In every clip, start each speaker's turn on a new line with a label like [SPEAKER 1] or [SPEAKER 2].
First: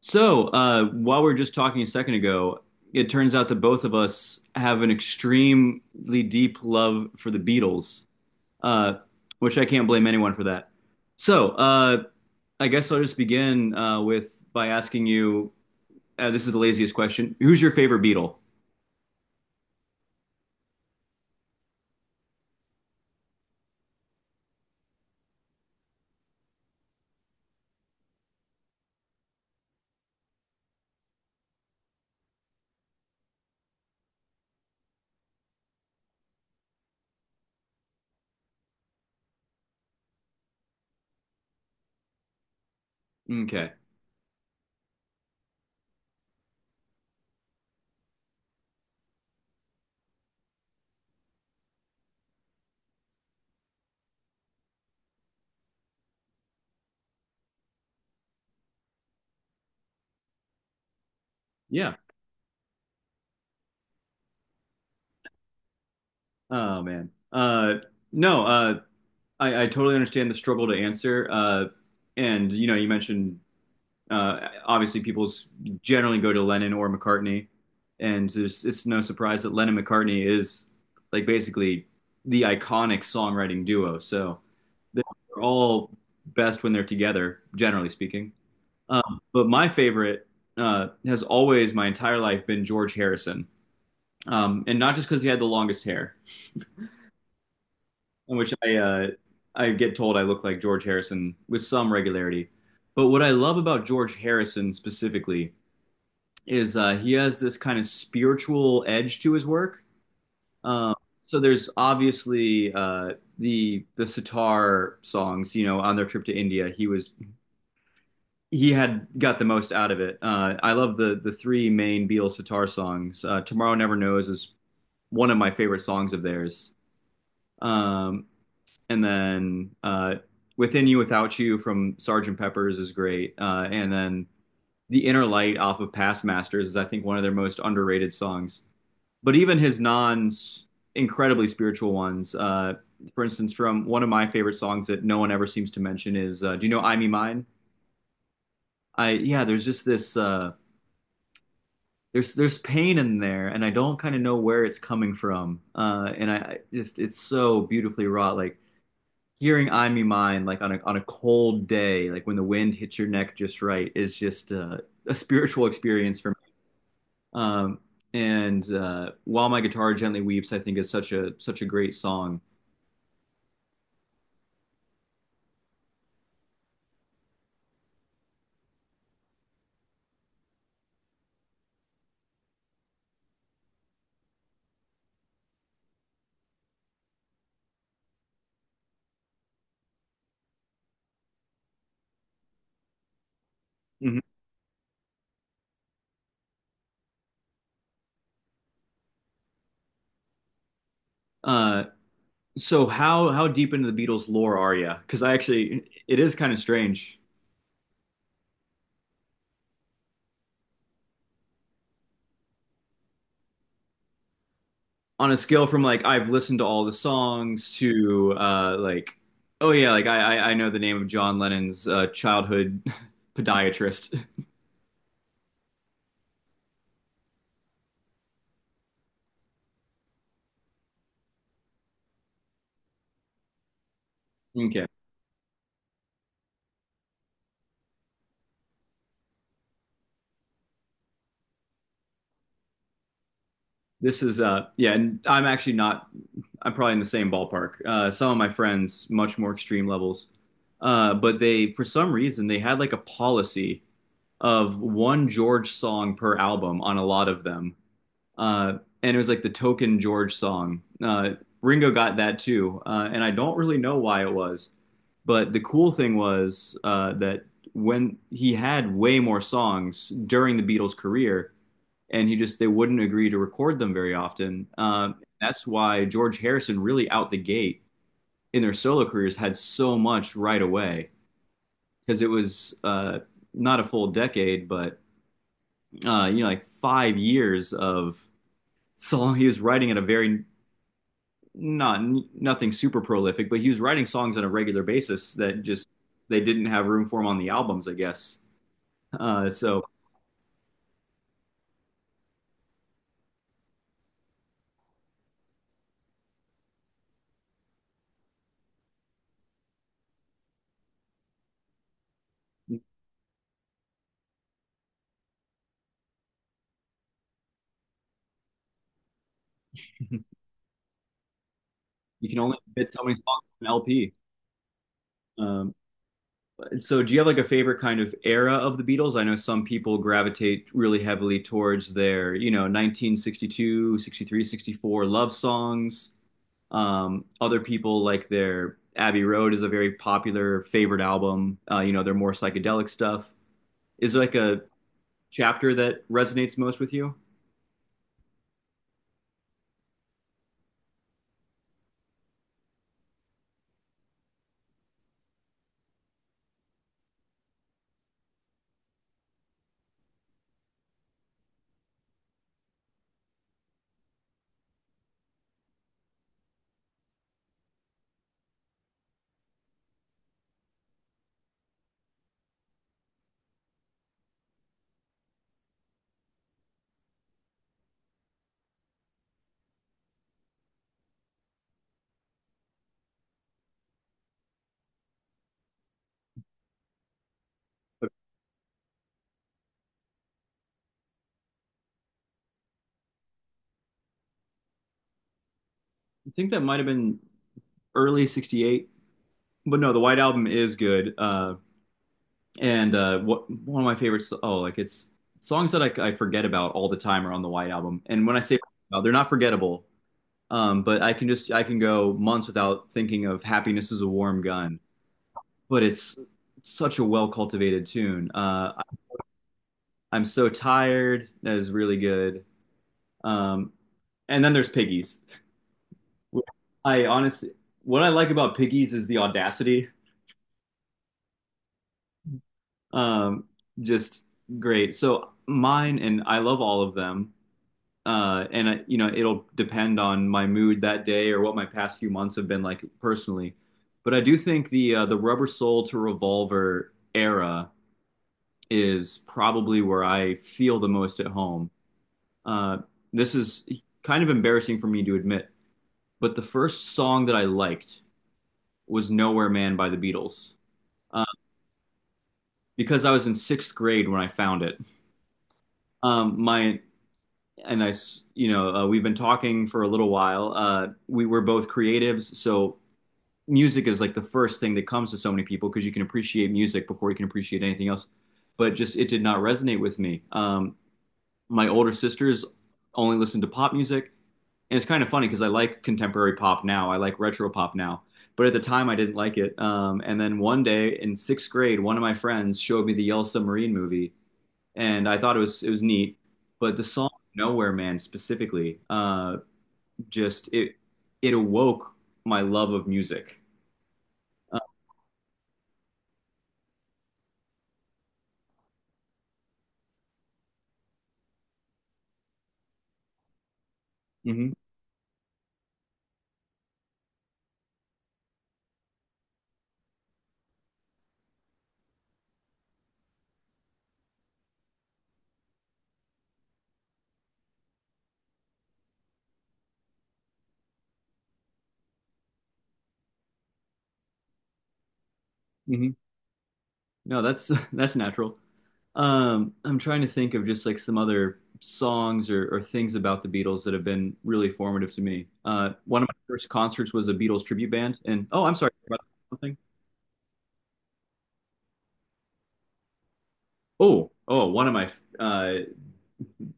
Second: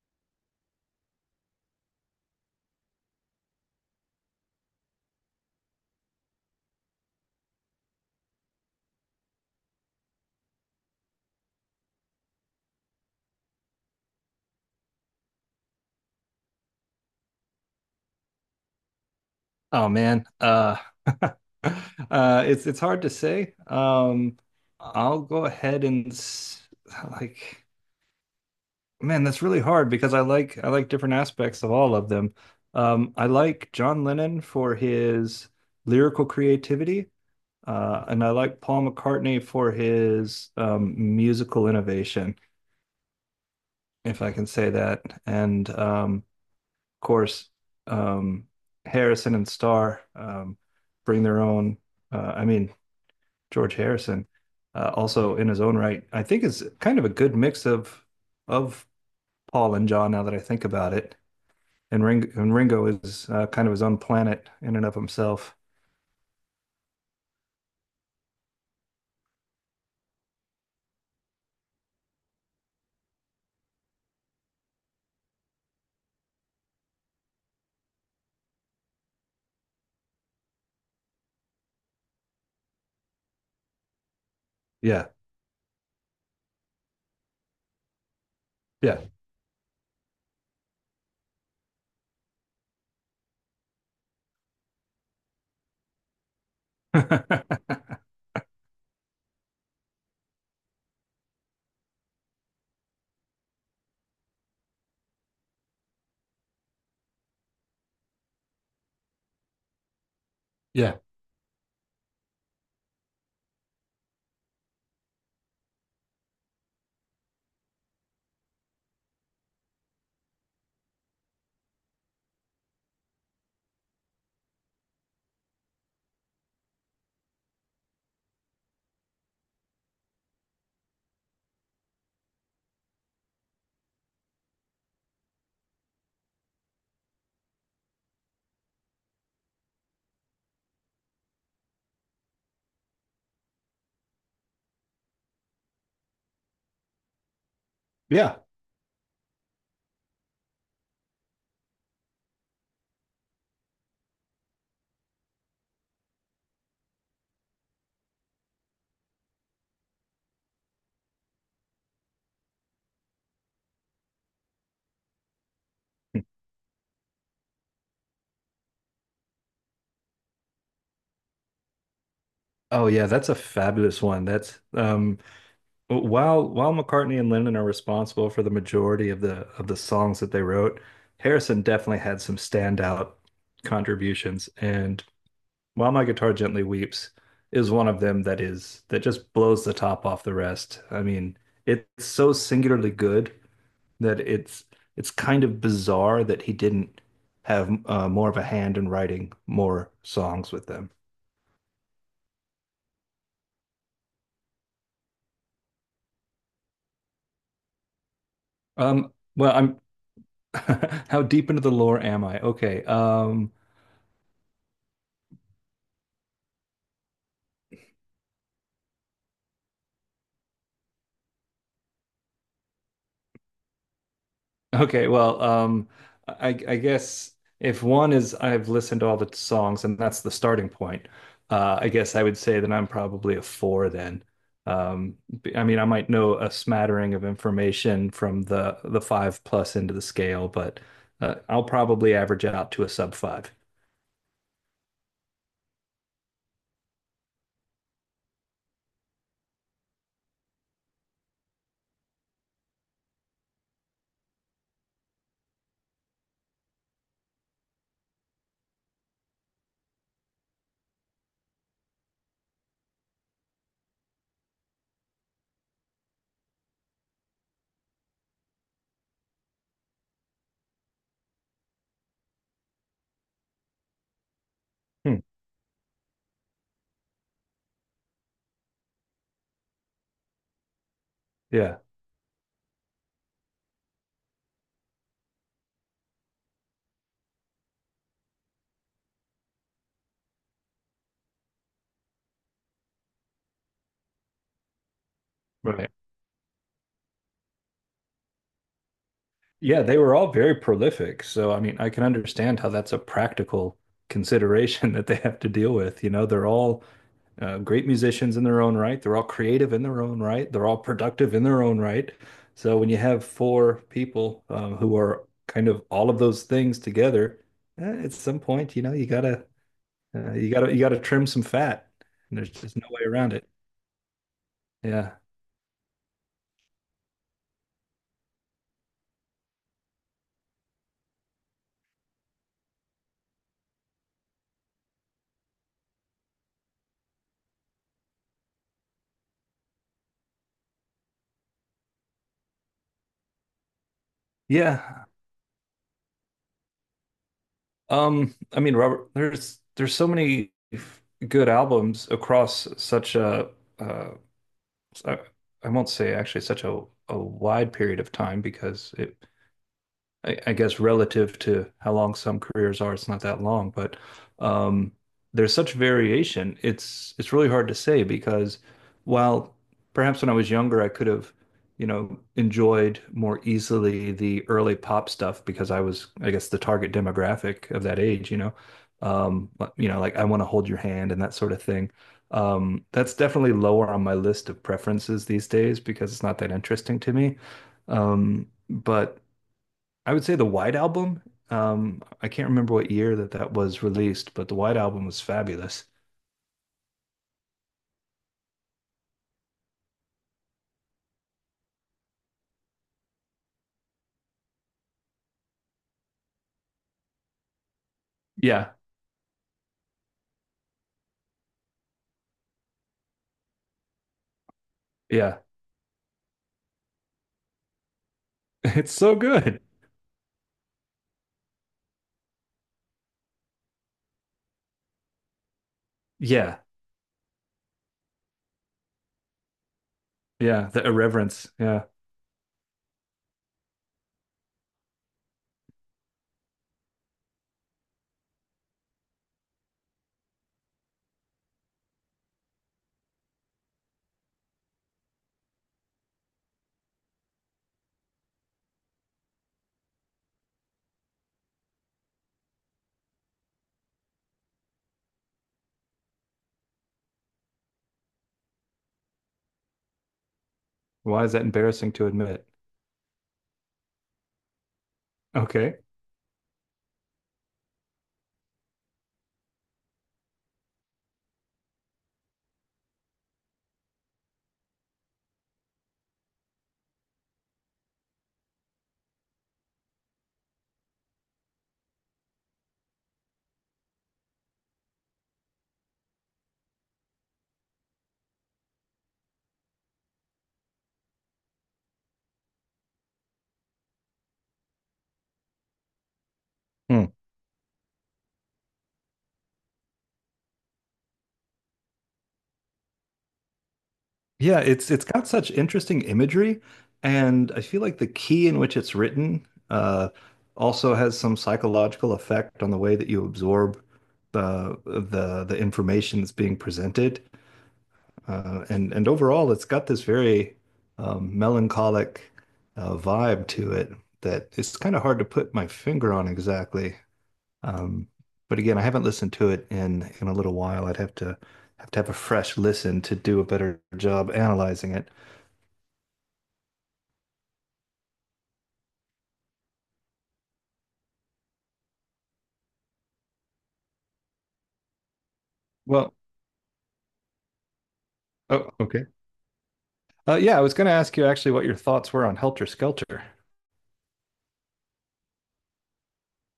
[SPEAKER 1] So, while we are just talking a second ago, it turns out that both of us have an extremely deep love for the Beatles, uh, which I can't blame anyone for that. So, I guess I'll just begin with by asking you, this is the laziest question. Who's your favorite Beatle?
[SPEAKER 2] Oh man, it's hard to say. I'll go ahead and s- like, man, that's really hard because I like different aspects of all of them. I like John Lennon for his lyrical creativity, and I like Paul McCartney for his musical innovation,
[SPEAKER 1] Okay.
[SPEAKER 2] if I can say that. And of course, um, Harrison and Starr bring their own. Uh, I mean. George Harrison, also in his own right, I think is kind of a good mix of of Paul and John. Now that I think about it,
[SPEAKER 1] Yeah.
[SPEAKER 2] and Ringo is kind of his own planet in and of himself.
[SPEAKER 1] Oh man. No. I totally understand the struggle to answer. And you know, you mentioned obviously, people generally go to Lennon or McCartney, and it's no surprise that Lennon McCartney is like basically the iconic songwriting duo. So they're
[SPEAKER 2] Yeah,
[SPEAKER 1] all best when they're together, generally speaking.
[SPEAKER 2] yeah,
[SPEAKER 1] But my favorite has always, my entire life, been George Harrison, and not just because he had the longest hair, in which I get told I look like George Harrison with some regularity. But what I love about George Harrison specifically is he has this kind of spiritual edge to his work. Um,
[SPEAKER 2] yeah,
[SPEAKER 1] so there's obviously the sitar songs. You know, on their trip to India, he had got the most out of it. I love the three main Beatles sitar songs. Tomorrow Never Knows is one of my favorite songs of theirs. Um, and then Within You Without You from Sergeant Pepper's is great. And then The Inner Light off of Past Masters is, I think, one of their most underrated songs. But even his non incredibly spiritual ones, for instance, from one of my favorite songs that no one ever seems to mention is, do you know "I Me Mine"?
[SPEAKER 2] yeah.
[SPEAKER 1] I Yeah, there's just this there's pain in there, and I don't kind of know where it's coming from, and I just it's so beautifully wrought, like. Hearing "I Me Mine" like on a cold day, like when the wind hits your neck just right, is just a spiritual experience for me. Um, and "While My Guitar Gently Weeps," I think, is such a great song.
[SPEAKER 2] Oh yeah, that's a fabulous one. That's While McCartney and Lennon are responsible for the majority of the songs that they wrote, Harrison definitely had some standout contributions, and While My Guitar Gently Weeps is one of them that just blows the top off the rest. I mean, it's so singularly good that
[SPEAKER 1] Mhm.
[SPEAKER 2] it's it's kind of bizarre that he didn't have more of a hand in writing more songs with them.
[SPEAKER 1] Uh, so how deep into the Beatles lore are you? Because I actually it is kind of strange.
[SPEAKER 2] Well, I'm how deep into the lore am I? Okay. Um,
[SPEAKER 1] On a scale from like I've listened to all the songs to like oh yeah, like I know the name of John Lennon's childhood podiatrist.
[SPEAKER 2] Okay, well, um, I guess if one is I've listened to all the songs and that's the starting point, I guess I would say that I'm probably a four then.
[SPEAKER 1] Okay.
[SPEAKER 2] I mean, I might know a smattering of information from the five plus into the scale, but I'll probably average out to a sub five.
[SPEAKER 1] This is yeah, and I'm actually not, I'm probably in the same ballpark. Some of my friends much more extreme levels. But they for some reason they had like a policy of one George song per album on a lot of them. uh, and it was like the token George song. Ringo got that too, and I don't really know why it was. But the cool thing was that when he had way more songs during the Beatles' career, and he just they wouldn't agree to record them very often.
[SPEAKER 2] Hmm.
[SPEAKER 1] That's why George Harrison really out the gate in their solo careers had so much right away
[SPEAKER 2] Yeah,
[SPEAKER 1] because it was not a full decade, but you know like 5 years of song he was writing at a very not nothing super prolific, but he was writing songs on a regular basis that
[SPEAKER 2] right.
[SPEAKER 1] just
[SPEAKER 2] Right.
[SPEAKER 1] they didn't have room for him on the albums, I guess.
[SPEAKER 2] Yeah,
[SPEAKER 1] So
[SPEAKER 2] they were all very prolific, so I mean, I can understand how that's a practical consideration that they have to deal with. You know, they're all great musicians in their own right. They're all creative in their own right. They're all productive in their own right. So
[SPEAKER 1] you
[SPEAKER 2] when you have four people who are kind of all of those things together, at some point, you know, you gotta you gotta trim some fat.
[SPEAKER 1] can
[SPEAKER 2] And there's
[SPEAKER 1] only
[SPEAKER 2] just no
[SPEAKER 1] fit so
[SPEAKER 2] way
[SPEAKER 1] many
[SPEAKER 2] around
[SPEAKER 1] songs
[SPEAKER 2] it.
[SPEAKER 1] on an LP.
[SPEAKER 2] Yeah.
[SPEAKER 1] Um, so do you have like a favorite kind of era of the Beatles? I know some people gravitate really heavily towards their, 1962, 63, 64 love songs. Other people like their Abbey Road is a very popular favorite album. Their more psychedelic stuff. Is there like a
[SPEAKER 2] Yeah.
[SPEAKER 1] chapter that resonates most with you?
[SPEAKER 2] I mean, Robert, there's so many good albums across such a uh, I I won't say actually such a wide period of time because I guess relative to how long some careers are, it's not that long, but um, there's such variation. It's really hard to say because while perhaps when I was younger, I could have, you know, enjoyed more easily the early pop stuff because I was, I guess, the target demographic of that age, you know, but, you know, like I want to hold your hand and that sort of thing. That's definitely lower on my list of preferences these days because it's not that interesting to me. But I would say the White Album. I can't remember what year that was released, but the White Album was fabulous.
[SPEAKER 1] I think that might have been early '68, but no, the White Album is good. One of my favorites, oh, like it's songs that I forget about all the time are on the White Album. And when I say
[SPEAKER 2] Yeah,
[SPEAKER 1] they're not forgettable, but I can go months without thinking of "Happiness Is a Warm Gun."
[SPEAKER 2] yeah.
[SPEAKER 1] But it's such a well cultivated tune.
[SPEAKER 2] It's so good.
[SPEAKER 1] I'm so tired. That is really good. Um, and then there's Piggies.
[SPEAKER 2] Yeah,
[SPEAKER 1] I honestly, what I like about Piggies is the audacity.
[SPEAKER 2] yeah. The irreverence. Yeah.
[SPEAKER 1] Um, just great. So mine, and I love all of them. And it'll depend on my mood that day or what my past few months have been like personally. But I do think the Rubber Soul to Revolver era is probably where I feel the most at home. Uh, this is kind of embarrassing for me to admit, but the first song that I liked was Nowhere Man by the Beatles.
[SPEAKER 2] Why
[SPEAKER 1] Uh,
[SPEAKER 2] is that embarrassing to admit?
[SPEAKER 1] because I was in sixth grade when I found it.
[SPEAKER 2] Okay.
[SPEAKER 1] My and I, we've been talking for a little while. We were both creatives, so music is like the first thing that comes to so many people because you can appreciate music before you can appreciate anything else. But just it did not resonate with me. My older sisters only listened to pop music, and it's kind of funny because I like contemporary pop now. I like retro pop now. But at the time, I didn't like it. And then one day in sixth grade, one of my friends showed me the Yellow Submarine movie, and I thought it was neat. But the
[SPEAKER 2] Hmm.
[SPEAKER 1] song "Nowhere Man" specifically, just it awoke my love of music. Uh,
[SPEAKER 2] Yeah, it's got such interesting imagery, and I feel like the key in which it's written also has some psychological effect on the way that you absorb
[SPEAKER 1] hmm
[SPEAKER 2] the information that's being presented. And overall, it's got this very melancholic vibe to it that it's kind of hard to put my finger on exactly. Um, but again, I haven't listened to it in a little while. I'd have to have a fresh listen to do a better job analyzing it.
[SPEAKER 1] hmm No, that's that's natural. I'm trying to think of just like some other songs or things about the Beatles that have been really formative to me. One of my
[SPEAKER 2] Well,
[SPEAKER 1] first concerts was a Beatles tribute band, and oh, I'm
[SPEAKER 2] oh,
[SPEAKER 1] sorry about
[SPEAKER 2] okay.
[SPEAKER 1] something.
[SPEAKER 2] Yeah, I was going to ask you actually what your thoughts were on Helter Skelter.
[SPEAKER 1] Oh, oh, one of my uh,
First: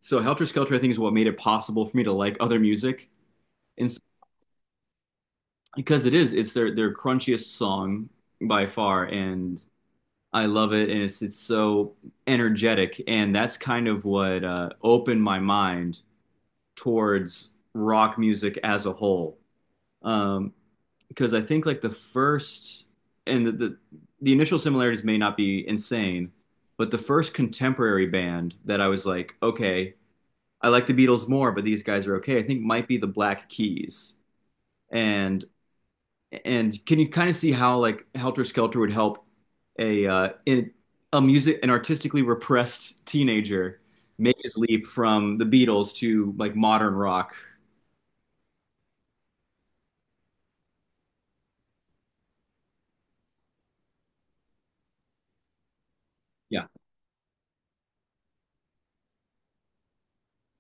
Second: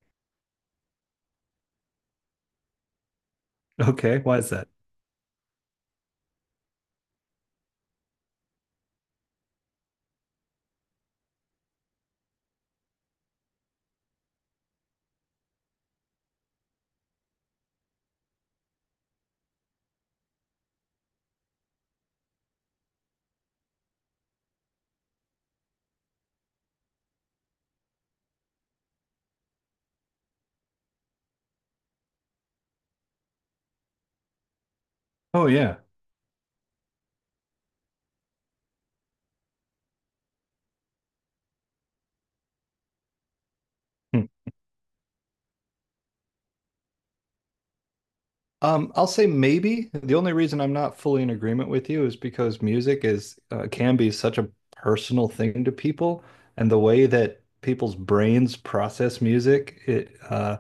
[SPEAKER 1] so Helter Skelter, I think, is what made it possible for me to like other music. And
[SPEAKER 2] Okay, why is that?
[SPEAKER 1] because it's their crunchiest song by far, and I love it, and it's so energetic, and that's kind of what opened my mind towards rock music as a whole, um, because I think like the first and the initial similarities may not be insane, but the first contemporary band that I was like, okay, I like the Beatles more, but these guys are okay, I think, might be the Black Keys. And
[SPEAKER 2] Oh, yeah.
[SPEAKER 1] And can you kind of see how like Helter Skelter would help a in a music an artistically repressed teenager
[SPEAKER 2] Hmm.
[SPEAKER 1] make his leap from the Beatles to like modern rock?
[SPEAKER 2] I'll say maybe. The only reason I'm not fully in agreement with you is because music is can be such a personal thing to people,
[SPEAKER 1] Yeah,
[SPEAKER 2] and the way that people's brains process music, it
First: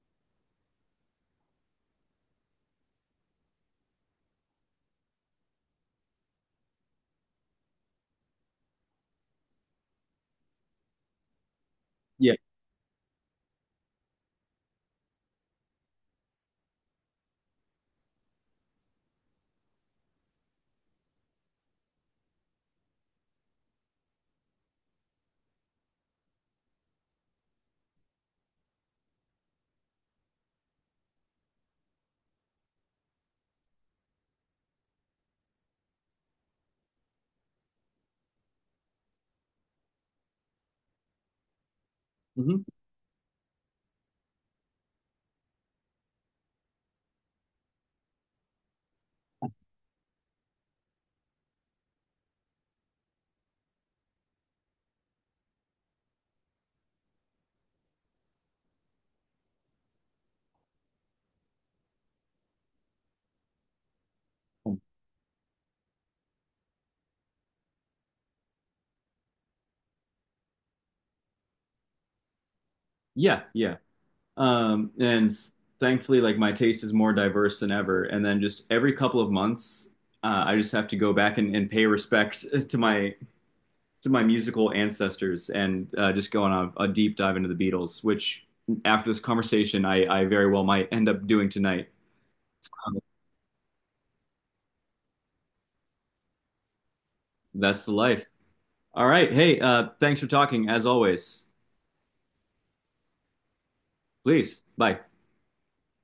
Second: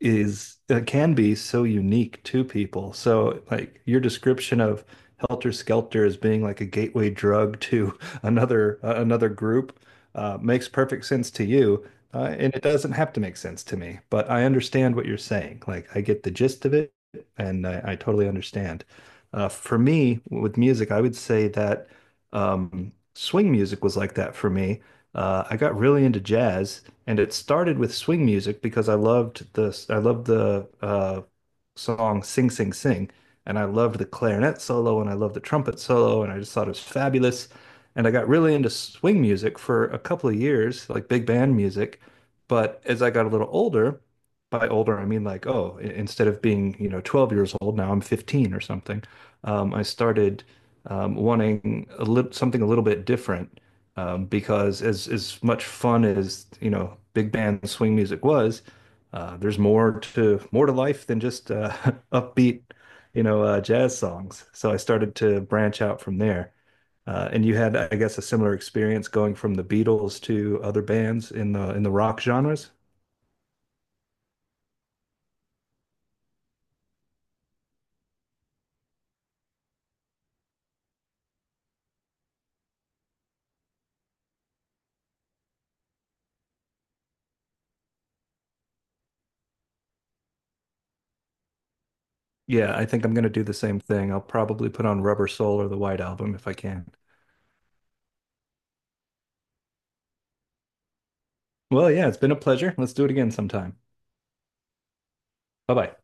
[SPEAKER 2] is can be so unique to people. So like your description of Helter Skelter as being like a gateway drug to another another group makes perfect sense to you,
[SPEAKER 1] yeah,
[SPEAKER 2] and it doesn't have to make sense to me. But I understand what you're saying. Like I get the gist of it, and I totally understand. For me, with music, I would say that swing music was like that for me. I got really into jazz, and it started with swing music because I loved the song Sing Sing Sing. And I loved the clarinet solo and I loved the trumpet solo and I just thought it was fabulous. And I got really into swing music for a couple of years, like big band music.
[SPEAKER 1] hmm,
[SPEAKER 2] But as I got a little older, by older I mean like, instead of being, you know, 12 years old, now I'm 15 or something. I started wanting a little something a little bit different because as much fun as, you know, big band swing music was, there's more to life than just upbeat, you know, jazz songs. So I started to branch out from there. And you had, I guess, a similar experience going from the Beatles to other bands in the rock genres.
[SPEAKER 1] yeah, yeah. And thankfully, like my taste is more diverse than ever. And then just every couple of months, I just have to go back and pay respect to my to my musical ancestors, and just going on a deep dive into the Beatles, which after this conversation, I very well might end up doing tonight. So
[SPEAKER 2] Yeah, I think I'm going to do the same thing. I'll probably put on Rubber Soul or the White Album if I can.
[SPEAKER 1] that's the life. All right. Hey, thanks for talking as always.
[SPEAKER 2] Well, yeah, it's been a pleasure. Let's do it again sometime.
[SPEAKER 1] Please, bye.
[SPEAKER 2] Bye bye.